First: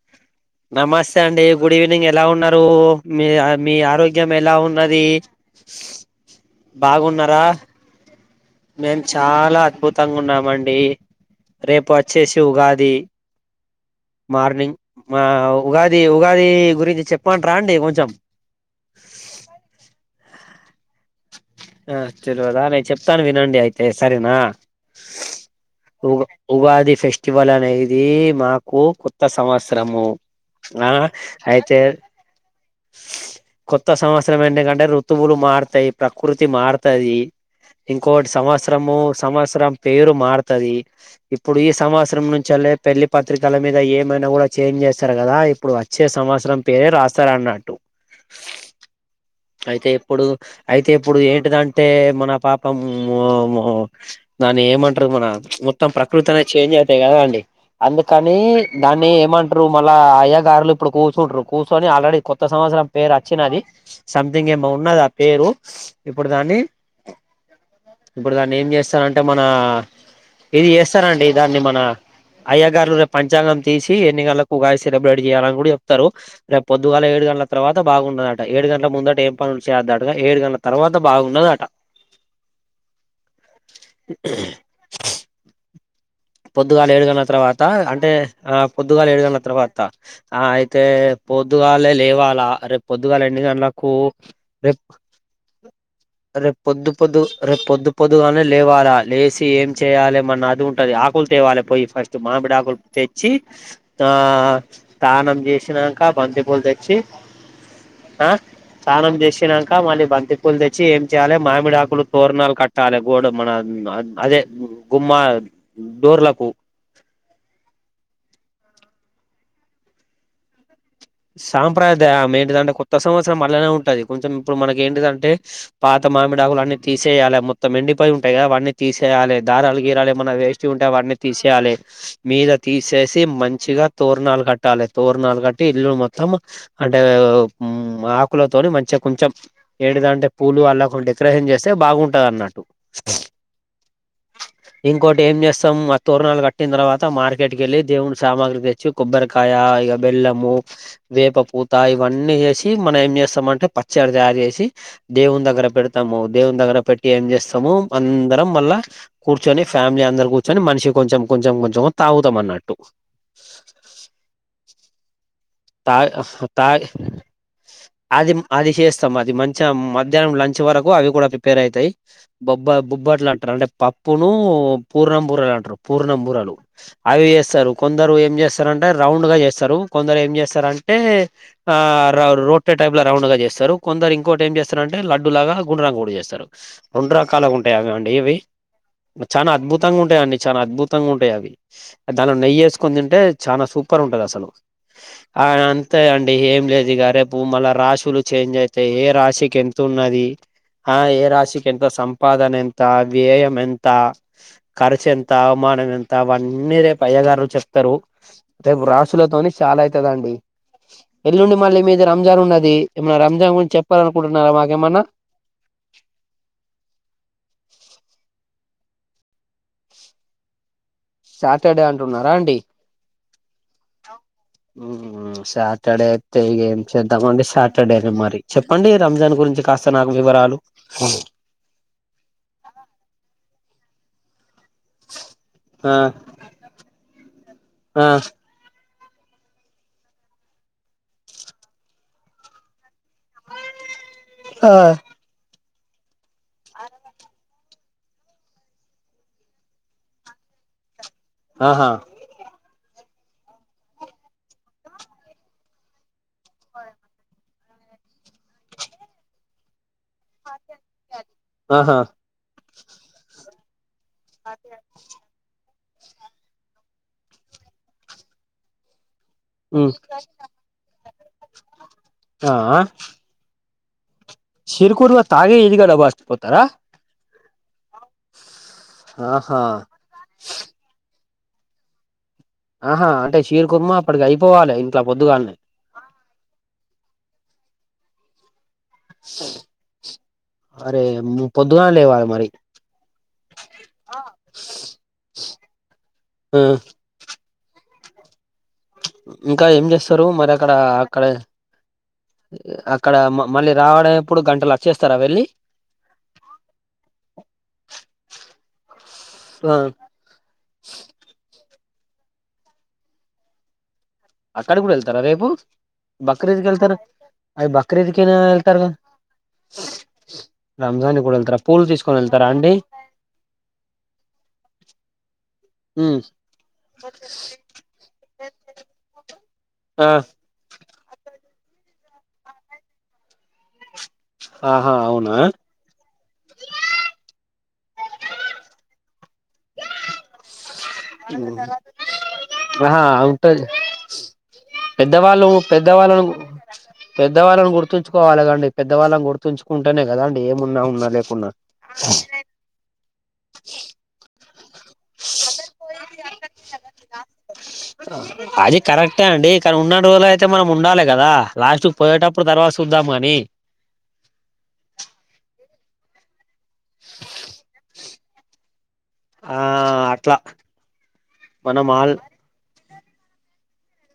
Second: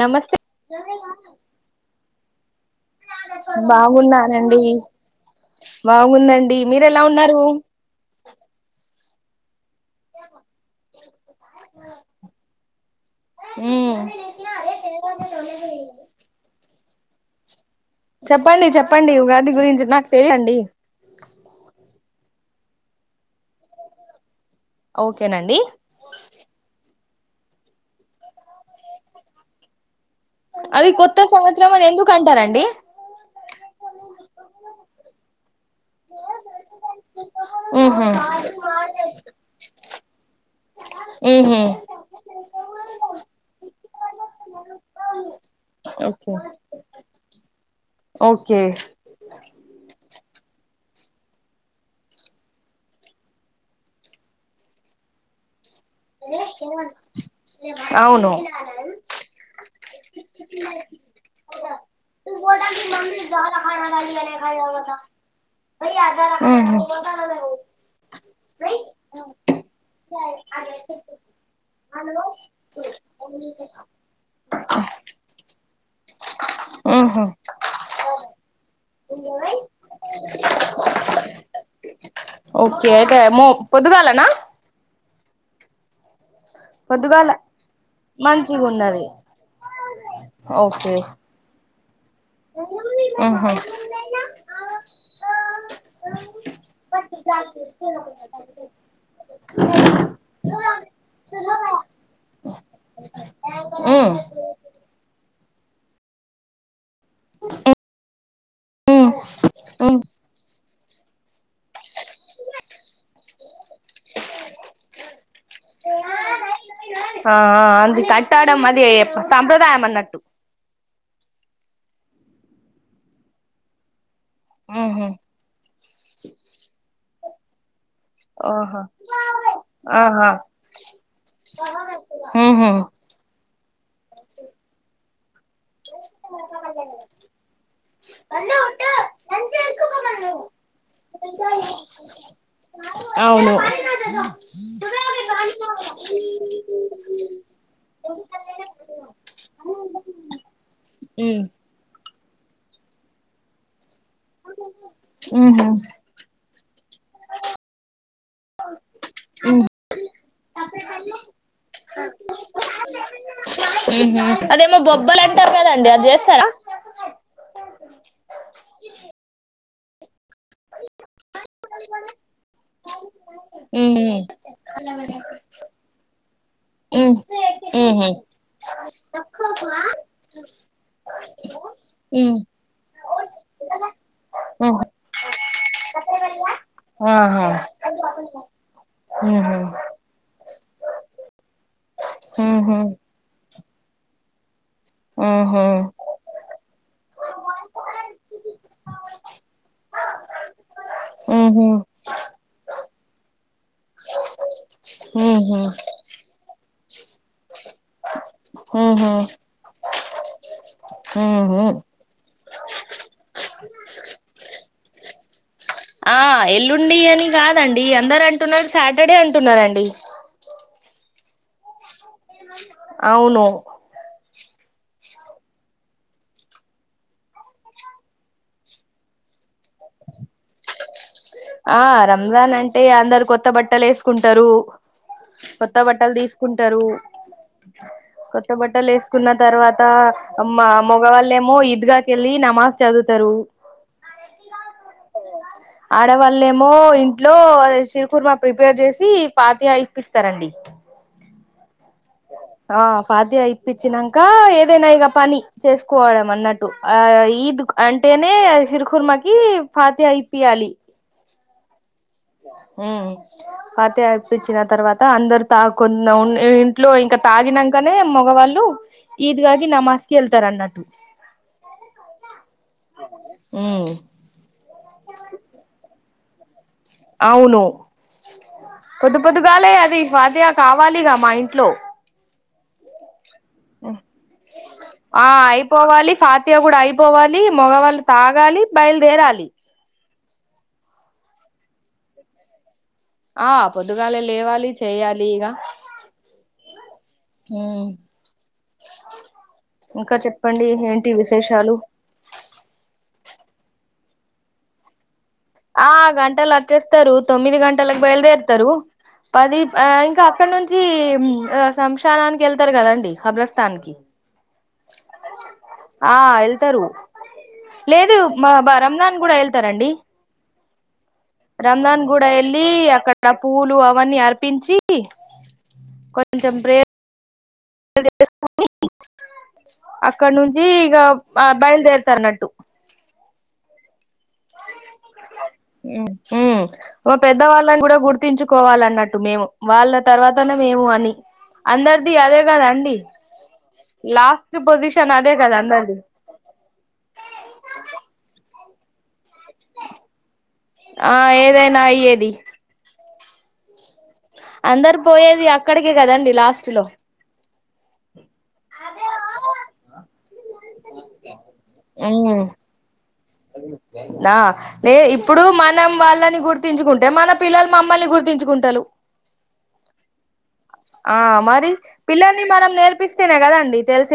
నమస్తే నమస్తే అండి గుడ్ ఈవెనింగ్ ఎలా ఉన్నారు, మీ మీ ఆరోగ్యం ఎలా బాగున్నానండి ఉన్నది బాగుందండి మీరెలా ఉన్నారు బాగున్నారా, చాలా అద్భుతంగా ఉన్నామండి, రేపు వచ్చేసి ఉగాది. మ్మ్ మార్నింగ్ అ ఉగాది, ఉగాది గురించి చెప్పంటరా అండి కొం చెప్పండి చెప్పండి ఉగాది గురించి నాకు తెలిదండి ఆ తెల్వదా నేను చెప్తాను వినండి అయితే సరేనా ఓకేనండి ఉగ్ ఉగాది ఫెస్ట్ ఇవలనే ఇది మాకు కొత్త సంవత్సరము అది ఆ కొత్త సంవత్సరం అయితే అని ఎందుకు అంటారండి? కొత్త సంవత్సరం ఎందుకంటే ఋతువులు మారుతయ్ కృతి మారుతది ఊహూ ఇంకోటి సంవత్సరము సంవత్సరం పేరు మారుతది. ఊహూ ఇప్పుడు ఈ సంవత్సరం నుంచిలే పెళ్లి పత్రికల మీద ఏమైనా కూడా చేంజ్ చేస్తరు కదా ఇప్పుడు వచ్చే ఓకే సంవత్సరం పేరే రాస్తారున్నట్టు. ఓకే అయితే ఇప్పుడు అయితే ఇప్పుడు ఏంటిదంటే మన పాపం ఉ ఉ దాన్ని ఏమంటారు మన చుప్ మొత్తం ప్రకృతి అనే చేంజ్ అవుతాయి కదాండి అవును అందుకని దాన్ని ఏమంటారు మళ్ళా అయ్యా గారులు ఇప్పుడు కూర్చుంటరు కూర్చొని ఆల్రెడీ కొత్త సంవత్సరం పేరు అచ్చినది. సంథింగ్ ఏమో ఉన్నది ఆ పేరు ఇప్పుడు దాన్ని ఊహూ ఇప్పుడు దాన్ని ఏం చేస్తరంటే మన ఇది చేస్ చెప్తారండి దాన్ని మన అయ్య గారులు రేపు పంచాంగం తీసి ఎన్ని గంటలకు ఉగాది సెలబ్రేట్ చేయాలని కూడా చెప్తారు రేప్ పొద్దుగాల ఊహూ ఏడు గంటల తర్వాత బాగున్నాదట ఏడు గంట ముందట ఏం పనులు చెయ్యద్దట ఏడు గంటల తర్వాత బాగున్నదట ఓకే అయితే మో పొద్దుగాలనా పొద్దుగాల ఏడు గంటల తర్వాత అంటే ఆ మంచిగున్నది పొద్దుగాల ఏడు గంటల తర్వాత ఆ అయితే ఓకే పొద్దుగాలెల్ లేేవాలా రేపు పొద్దుగాల ఎనిమిది ఆహా గంటలకు కు రేప్ రేప్ పొద్దు పొద్దు రేప్ పొద్దు పొద్దుగాల లేవాల లేసి ఏం చేయాలె మన అదింటుంది. ఆకులు తేవాలె పోయి ఫస్ట్ మామిడి ఆకుల్ తెచ్చి ఆ ఉమ్ అన్నం చేసినాక బంతి పూలు తెచ్చి ఆ స్నానం చేసినంకా ఉమ్ మళ్ళీ బంతి పూల్ లేచి ఏం చేయాలె మామిడా ఆకులు తోరణాలు కట్టాలి గోడ మన అదే గుమ్మ డోర్లకు ఆ ఆ అది కట్టడం అది సంప్రదాయం అన్నట్టు సంప్రదాయం ఏంటిదంటే కొత్త సంవత్సరం అళ్ళనే ఉంటుది. కొంచెం ఇప్పుడు మనకి ఓహో ఏంటింటే పాత మామిడాకులు అన్ని తీస్ సేయాల మొత్తం ఎండి ఉంటాయి కదా అవన్ని ఆహా తీసేయాలి దారాలు గీరాలు ఆహా ఏమన్నా వేస్ట్ ఉంటే వాటిని తీసేయాలే మీద ఉహు తీసేసి మంచిగా తోరణాలు కట్టాలే తోరణాలు కట్టి ఇల్లు మొత్తం అంటే ఉమ్మ్ ఆకులతోని మంచిగా కొంచెం ఎంటిదంటే పూలు అల్లకుంటే డెకరేషన్ చేస్తే బాగుంటది అన్నట్టు. అవును ఇంకోటి ఏం చేస్తాం ఆ తోరణాలు కట్టిన తర్వాత మార్కెట్కి కెళ్ళి దేవుడి సామాగ్రి తెచ్చి కొబ్బరికాయ ఇక బెల్లము ఉమ్ వేపపూత ఇవన్నీ అన్నీ చేేసి మనం ఏం చేస్తామంటే ప చ్చడ్ తయారు చేసి దేవుని ఉహు దగ్గర పెడతాము దేవుని దగ్గర పెట్ ఏం చేస్తాము అందరం మళ్ళా కూర్చొని ఫ్యామిలీ అందరు కూర్చొని మనిషికీ కొంచెం కొంచెం కొంచెం తాగుతాం అన్నట్టు మ్ హు అదే బోబ్బలాం తా తాగ్ అది మ్ అది చేస్తాం అది మంచమ్ మ మధ్యాహ్నం లంచ్ వరకు అవి కూడా ప్రిపేర్ అయితాయి బొబ్బ బొబ్బట్లు అంటారు అంటే ఉమ్ పప్పును పూర్ణం బురలు అంటారు పూర్ణం బురలు అవి చేస్తారు ఆహా ఉహు కొందరు ఏం చేస్తారంటే రౌండ్ గా చేస్తారు కొందరు ఏం చేస్ అంటే ఆ రవ్ రోట్టే టైప్ రౌండ్ గా చేస్తారు కొందరు ఇంకోటి ఏం చేస్తారంటే లడ్డు లాగా గుండ్రాం కూడా చేస్తారు రెండు రకాలుగా ఉంటాయా అండి ఇవి చాన అద్భుతంగా ఉంటాయండి చాలా అద్భుతంగా ఉంటాయ్ అది దాంట్లో ఉహు ఉహు నెయ్యేసుకొని తింటే చాన సూప్ పరుంటాదసలు ఆ అంతే అండి ఏం లేదు ఇగ రేపు మళ్ళ రాశులు చేంజ్ అయితాయి ఏ రాశికి ఎంత ఉన్నది ఆ ఏ ఉహు ఉహు రాశికి ఎంత సంపాదన ఎం ంత వ్యయం ఎంత ఖర్చు ఎంత అవమానం ఎంత వన్నీ రేప్ పయ్య గారు చెప్తారు రేపు ఉహు రాశులతోని శలయ్ కదండీ ఎల్లుండి ఉహు మళ్ళీ మీది రంజాన్ ఉన్నాద్ ది ఏమన్నా రంజాన్ గురించి చెప్పాల అనుకుంటున్నారా మాకేమన్నా ఆ ఎల్లుండి అని కాదండి అందరు అంటున్నారు సాటర్డే అంటున్నారండి సాటర్డే అన్ అవును హు సాటర్డే అయితే ఇగ ఏం చేద్దామండి సాటర్డే నే మరి చెప్పండి రంజాన్ గురించి కాస్ స నాకు వివరాలు ఆ రంజాన్ అంటే అందరు కొత్త బట్టలే ఏసుకుంటారు కొత్త ఆ బట్టలు తీసుకుంటారు ఆ కొత్త బట్టలేస్ కున్న తర్వాత మా మగవాళ్ళేమో ఈద్గాకేళ్ళి నమాజ్ చదువుతరు ఆ డ వళ్ళేమో ఇంట్లో చిరుకుర్మ ప్రిపేర్ చేసి పాతియ ఇప్పిస్తారండి ఆహా ఆ ఫాతయ ఇప్పిచ్చినంక క ఏదైనా ఇగ పని చేసుకోవడం అన్నట్టు ఆ ఈద్ అంటేనే సిరుకుర్మకి ఫాతయ ఇప్పియాలి ఆహా ఉమ్ పాతి ఇపిచిన తర్వాత అందరు తాకు కొన్ ఇంట్లో ఇంకా తాగినకనే మగవాళ్ళు. ఈద్గ ఉమ్, నమాజ్కి వెళ్తారు అన్నట్టు. ఆ ఆ ఉమ్ బస్ట్ పోతారా అవును పొద్దు ఆహా పొద్దుగాలే అది ఫవాదయా కావాలిగా మా ఇ ఇంట్లో ఆహా అంటే షిర్ కుర్మ అప్పటికి అయిపోవాలి ఇంట్లో ఆ పొద్దుగాల్లే. అయిపోవాలి ఫాతియ కూడా అయిపోవాలి మగవాళ్ళు తాగాలి. బయలుదేరాలి. అరే పొద్దుగానే లేవ్వాలి మరి ఆ పొద్దుగాలే లేవాలి చేయాలి ఇగ ఆ, ఉం ఇంకా ఏం చేస్తారు మరి అక్కడ ఏంటి అక్కడ, విశేషాలు ఇక్కడ మళ్ళీ రావడం ఎప్పుడు గంటల వచ్చేస్తారా వెళ్ళి, ఆ గంటల అచ్చేస్తారు తొమ్మిది గంటలకి బయల్దే స్తారు. పది ఆ ఇంకా అక్కడ నుంచి. శమశానానికి వెళ్తారు కదండి హబ్రస్స్తాన్ కి అక్కడికి కూడా వెళ్తారా రేపు ఆ బక్రీద్కి వెళ్తారు వెళ్తారూ అవి లేదు బక్రీదుకేనా మా వెళ్తారూ కదా. రంజాన్ కూడా వెళ్తారండి రంజాన్ కూడా వెళ్తారా పూలు రంజాన్ తీసుకొని గూడ వెళ్తారా వెళ్ళి అండి అక్కడ పూలు అవన్నీ అర్పించి. పీ ఉమ్, కొంచెం ప్రేయర్ చేసుకొని ఆ అక్కడ నుంచి ఇక ఆ బయలుదేర్తారున్నట్టు. ఆహా అవునా మ పెద్ద వాళ్ళ కూడా గుర్తించుకోవాలన్నట్టు మేము వాళ్ళ తర్వాతనే, మేము అని అందరిది అదే కదా అండి ఆహా ఉంటది. లాస్ట్ పొజిషన్ అదే పెద్దవాళ్ళు కదా అందరిది పెద్దవాళ్ళని పెద్దవాళ్ళని గుర్తుంచుకోవాలిదండి పెద్దవాళ్ళం గుర్తు చుకుంటానే కదా అండి ఏమున్నా ఉన్నా ఆ లేకున్నా. ఏదైనా అయ్యేది అందరు పోయేది అక్కడికే కదండి లాస్ట్ లో అది కరెక్టే అండి. కానీ ఉన్నన్ని రోజులు అయితే మనం ఉండాలి కదా లాస్ట్ ఉమ్ పోయేటప్పుడు తర్వాత చూద్దాం కాని నా లేదు ఇప్పుడు మన్ నమ్ వాళ్ళని గురు తుంచుకుంటే మన పిల్లలు మనల్ని గుర్ గుర్తించుకుంటాలు ఆ అట్లా ఆ మరి మనం ఆల్ పిల్లలని మనం నేర్ నేర్పిస్తేనే కదండి తెలుస్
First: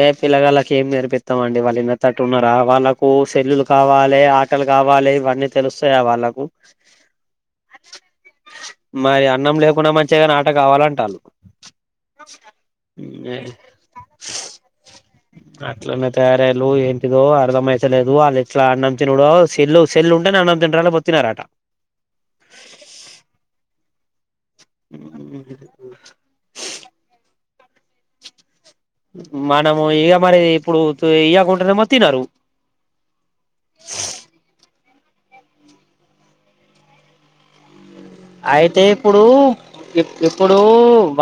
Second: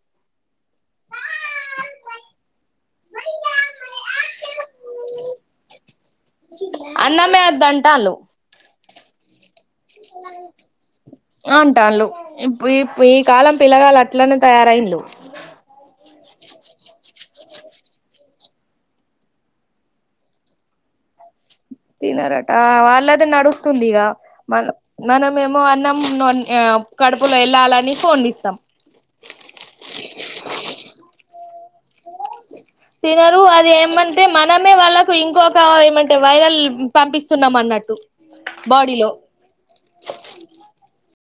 ఏ పిల్లగాలకి ఏం నేర్పిత్తాం అండి వాళ్ ఇనర్ అట్టు ఉన్నారా వాళ్ళకు సెల్లులు కావాలె ఆటలు కావాలె ఇవన్నీ తెలుత్తాయ వాళ్ అన్నమే అద్ద అంటాలు మరి అన్నం లే అంటాళ్ళు ఇప్పు ఇప్ ఈ కాలం పిల్ల వాళ్ళ అట్లనే తయారయిన్లు అట్లనే తయారయ్యలు ఏంటిదో అర్ధంయ్యతలేదు. వాళ్ళ ఎట్లా అన్నం తినడో చెల్లు చెల్లు ఉంటేనే అన్నం తింటాడు పతన్నారట తినరట వాళ్ళది నడుస్తుంది ఇగా మనం నన ఏమో అన్నం నొ కడుపులో ఎల్ లాలని ఫోన్ ఇస్తాం మనము ఇగ మరి ఇప్పుడు ఇయ్యకుంటేనేమో తినరు తినరు అది ఏమంటే మనమే వాళ్ళకు ఇంకొక ఏమంటే వైరల్ పంపిస్తున్నాం అన్నట్టు అయితే బాడీలో ఇప్పుడు ఇప్ ఇప్పుడు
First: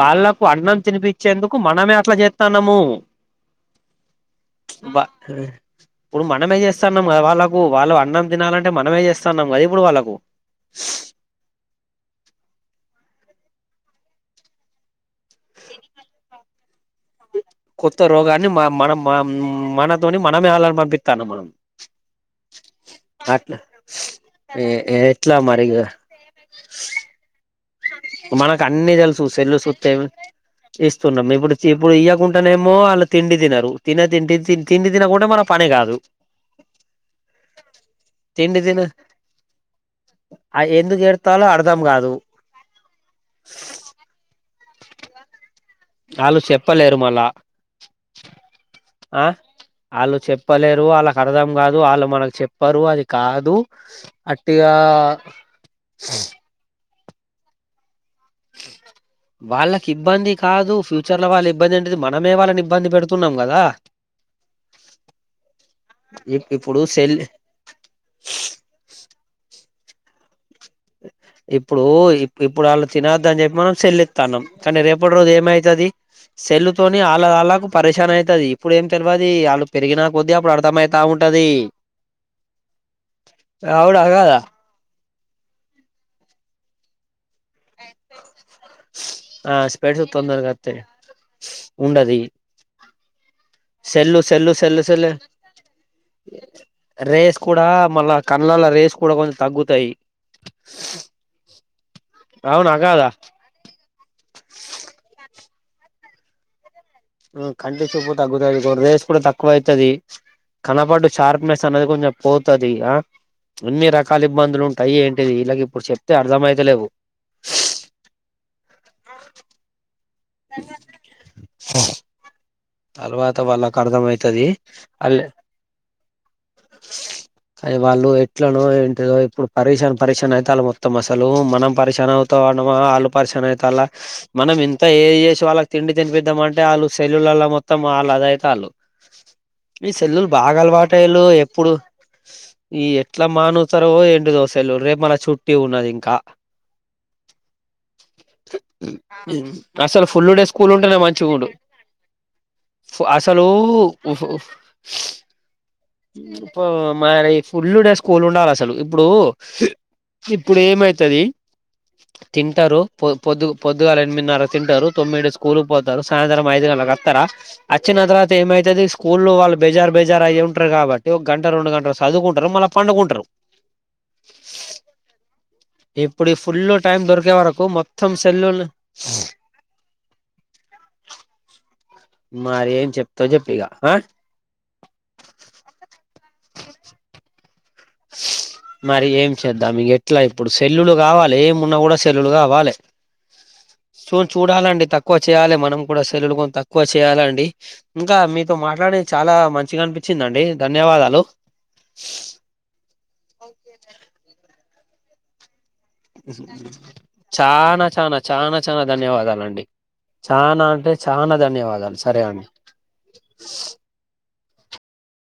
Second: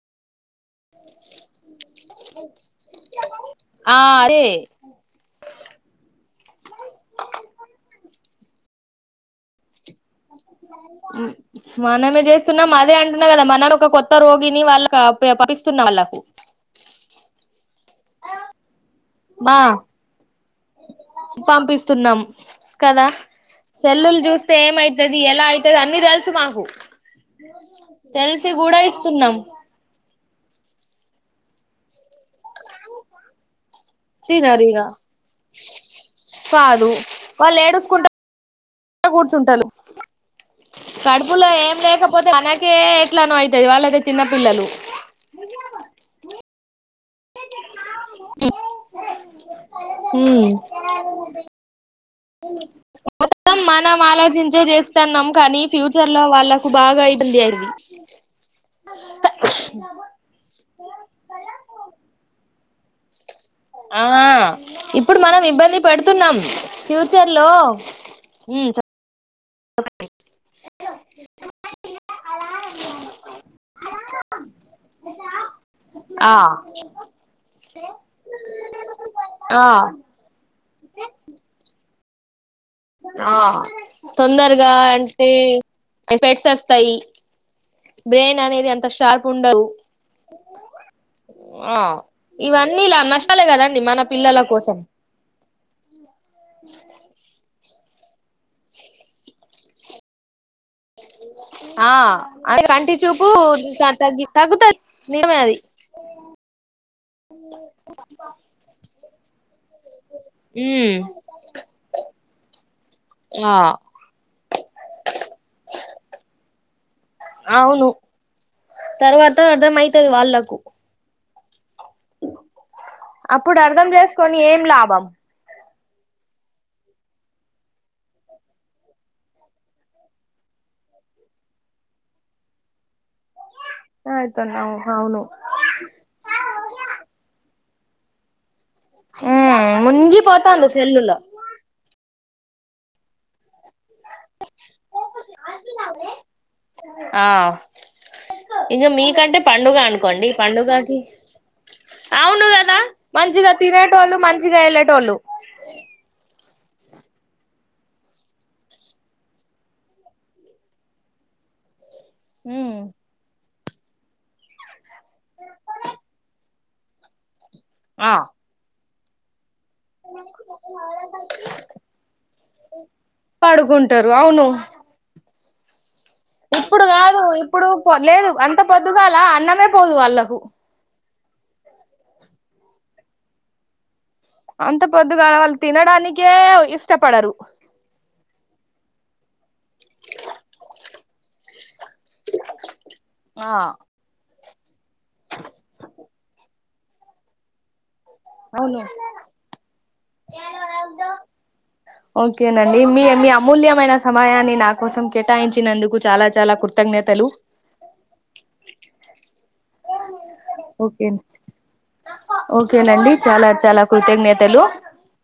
వాళ్ళకు అన్నం తినిపించేందుకు మనమే ఇట్ల చేత్తాన్నాము ఆ అదే బ ఇప్పుడు మనమే చేస్తన్నాంగా వాళ్ళకు వాళ్ళు అన్నం తినాలంటే మనమే చేస్తన్నాం కదా ఇప్పుడు వాళ్ళకు అ మనమే చేస్తున్నాం అదే అంటున్నా కదా మన ఒక కొత్త రోగిని వాళ్ళక ప పంపిస్తున్నా వాళ్ళకు కొత్త రోగాన్ని మ మన మా మనతోని మన పంపిస్తున్నాం కదా అట్లా సెల్లులు చూస్తే ఏమయితది ఎట్లా ఎలా మరి అయితది అన్నీ తెలుసు మాకు తెలిసి మనకు కూడా అన్నీ తెలుసు ఇస్తున్నాం సెల్లు చూస్తే ఇస్తున్నాం ఇప్పుడు ఇప్పుడు ఇయ్య కుండనేమో వాళ్ళు తిండి తినరు. తిన తిండి తి తినరు ఇగ తిండి తినకుండా మన పని కాదు కాదు తిండి తిన ఇ కూర్చుంటాలు ఆ ఎందుకు ఏడుతాలో కడుపులో ఏం అర్ధం కాదు లేకపోతే మానక్ కే ఎట్లానొ అయితది వాళ్ళ చిన్న పిల్ లలు వాళ్ళు చెప్పలేరు మళ్ళా [inaudible] ఆ ఆళ్ళు హ్మ్ చెప్పలేరు వాళ్ళకు అర్థం కాదు ఆళ్ళు మనకు చెప్పరు అది కాదు మొత్తం మనం ఆలోచించి అట్టిగా చేస్తున్నాం కానీ ఫ్యూచర్ లో వాళ్ళకు బాగాయింది అయింది వాళ్ళకి ఇబ్బంది కాదు ఫ్యూచర్ లో వాళ్ళ ఇబ్బంది అంటది మనమే వాళ్ళనీబ్బ బ్బంది పెడుతున్నాము ఆ ఇప్పుడు మనం ఇబ్బంది పెడుతున్నాం ఇప్పుడు సెల్ ఫ్యూచర్ లో హ్మ చెప్ [inaudible] ఇప్పుడు ఇప్పుడు వాళ్ళు తినొద్ద అని చెప్పి మనం సెల్లేతనం కానీ రేపటి రోజు ఏమై అయితది ఆ సెల్లుతోని వాళ్ళ వాళ్ళకు పరిశాన అవుతది ఇప్పుడు ఏం తెలియదు ఆ వాళ్ళు పెరిగినా కొద్దీ అప్పుడు అర్థమైతా ఉంటది ఆ అవునా కాదా తొందరగా అ టే స్పెట్స్ వస్తాయి బ్రెయిన్ అనేది అంత షార్ప్ ఆ ఉండవు స్పెడ్స్ తొందరగా అత్తయి ఆ ఉండది ఇవన్నీ ఇలా నష్టాలే కదండి మన సెల్లు పిల్లల సెల్లు కోసం సెల్లు సెల్లు రేస్ కూడా మళ్ళ కళ్లల్ల రేస్ కూడా కొంచెం తగ్గుతాయి ఆ అద అవునా కంటి కాదా చూపు తగ్గి తాగుతాది నిజమే అది హ్మ కంటి చూపు తగ్గుతాది రేస్ కూడా తక్కువ అయితది ఉమ్ కనపడు షార్ప్నెస్ అనేది కొంచెం పోతాది ఆ ఆ అన్ని రకాల ఇబ్బందులు ఉంటాయి ఏంటిది ఇలాగ ఇప్పుడు చెప్తే అర్థమై తేలేవు అవును తర్వాత అర్ధమై త్ వాళ్ళకు ఆ అ తర్వాత వాళ్ళకు అర్థం అయితది ఏం లాభం అ అది వాళ్ళు ఎట్లనో ఏంటిదో ఇప్పుడు పరిషన్ పరీక్షణ అయితే మొత్తం అసలు మనం పరక్షాన అవుతా ఉన్నమా వాళ్ళు పరిక్షన అయి క్లా మనం అయితున్నావు ఇంత ఏ అవును చేసి వాళ్ళకి తిండి తినిపిద్దామంటే వాళ్ళ సళ్ళలో మొత్తం మొత్తం ఆల్ అద అయితలు ఉ ముగ్గి పోతంది సెల్ లో అలవాటయ్యలు ఎప్పుడు ఈ ఎట్లా మాను తారో ఏంటిదో సెల్ లు రేపు మన చుట్టి ఉన్నది ఇంకా ఆ ఇంక మీకంటే పండుగ అసలు ఫుల్ అనుకోండి డే స్కూల్ ఉంటేనే పండుగకి మంచి ఉండు అవును కదా అసలు మంచిగా తినేటోళ్ళు మంచిగా వెళ్ళేటోళ్ళు ఇ మరి ఫుల్ డే స్కూల్ ఉండాలి అసలు. ఇప్పుడు ఇప్పుడు ఏమైతాది. తింటారు పొ పొద్దు. పొద్దుగాల ఎనిమిదిన్నర తింటారు. తొమ్మిది స్కూ పోతారు. సాయంత్రం ఐదు గంటలలకుస్తారా? వచ్చిన ఆ తర్వాత ఏమైతాది. స్కూ స్కూల్లో వాళ్ళు. బేజార్ బేజార్ అయ్యాం. కాబట్టి ఒక గంట రెండు గంటలు చదువుకుంటారు మళ్ళా పండుకుంటారు. పడుకుంటారు అవును ఇప్పుడు ఈ ఫుల్ ఇప్పుడు టైం కాదు దొరికే వరకు ఇప్పుడు మొత్తం లేదు అంత సెల్లులు పొద్దుగాల అన్నమే పోదు వాళ్ళకు. మరేం చెప్పుతావో చెప్పు ఇక ఆ! అంత పొద్దుగాల వాళ్ళు తినడానికి. కే ఇష్టపడరు. మరి ఏం చేద్దాం ఇక, ఎట్లా ఇప్పుడు? సెల్లులు కావాలి ఏమున్నా కూడా చెల్లులు గావాల ఆ సూన్ చూడాలండి. తక్కువ చేయాలి మనం కూడా సెల్లు లు కొంత. ఎక్కువ చేయ్యాలండి? ఇంకా మీతో అవును మాట్లాడే చాలా మంచిగా అనిపించిందండి ధన్యవాదాలు. ఎమీ ఎమీ? మీ అమూల్యమైన సమయాన్ని. నే నా కోసం కేటాయించినందుకు. చాలా చాలా కృతజ్ఞతలు చానా చానా చానా చానా ధన్యవాదాలండి. చానా అంటే ఓకే చానా ధన్యవాదాలు సరే అండి. నతలు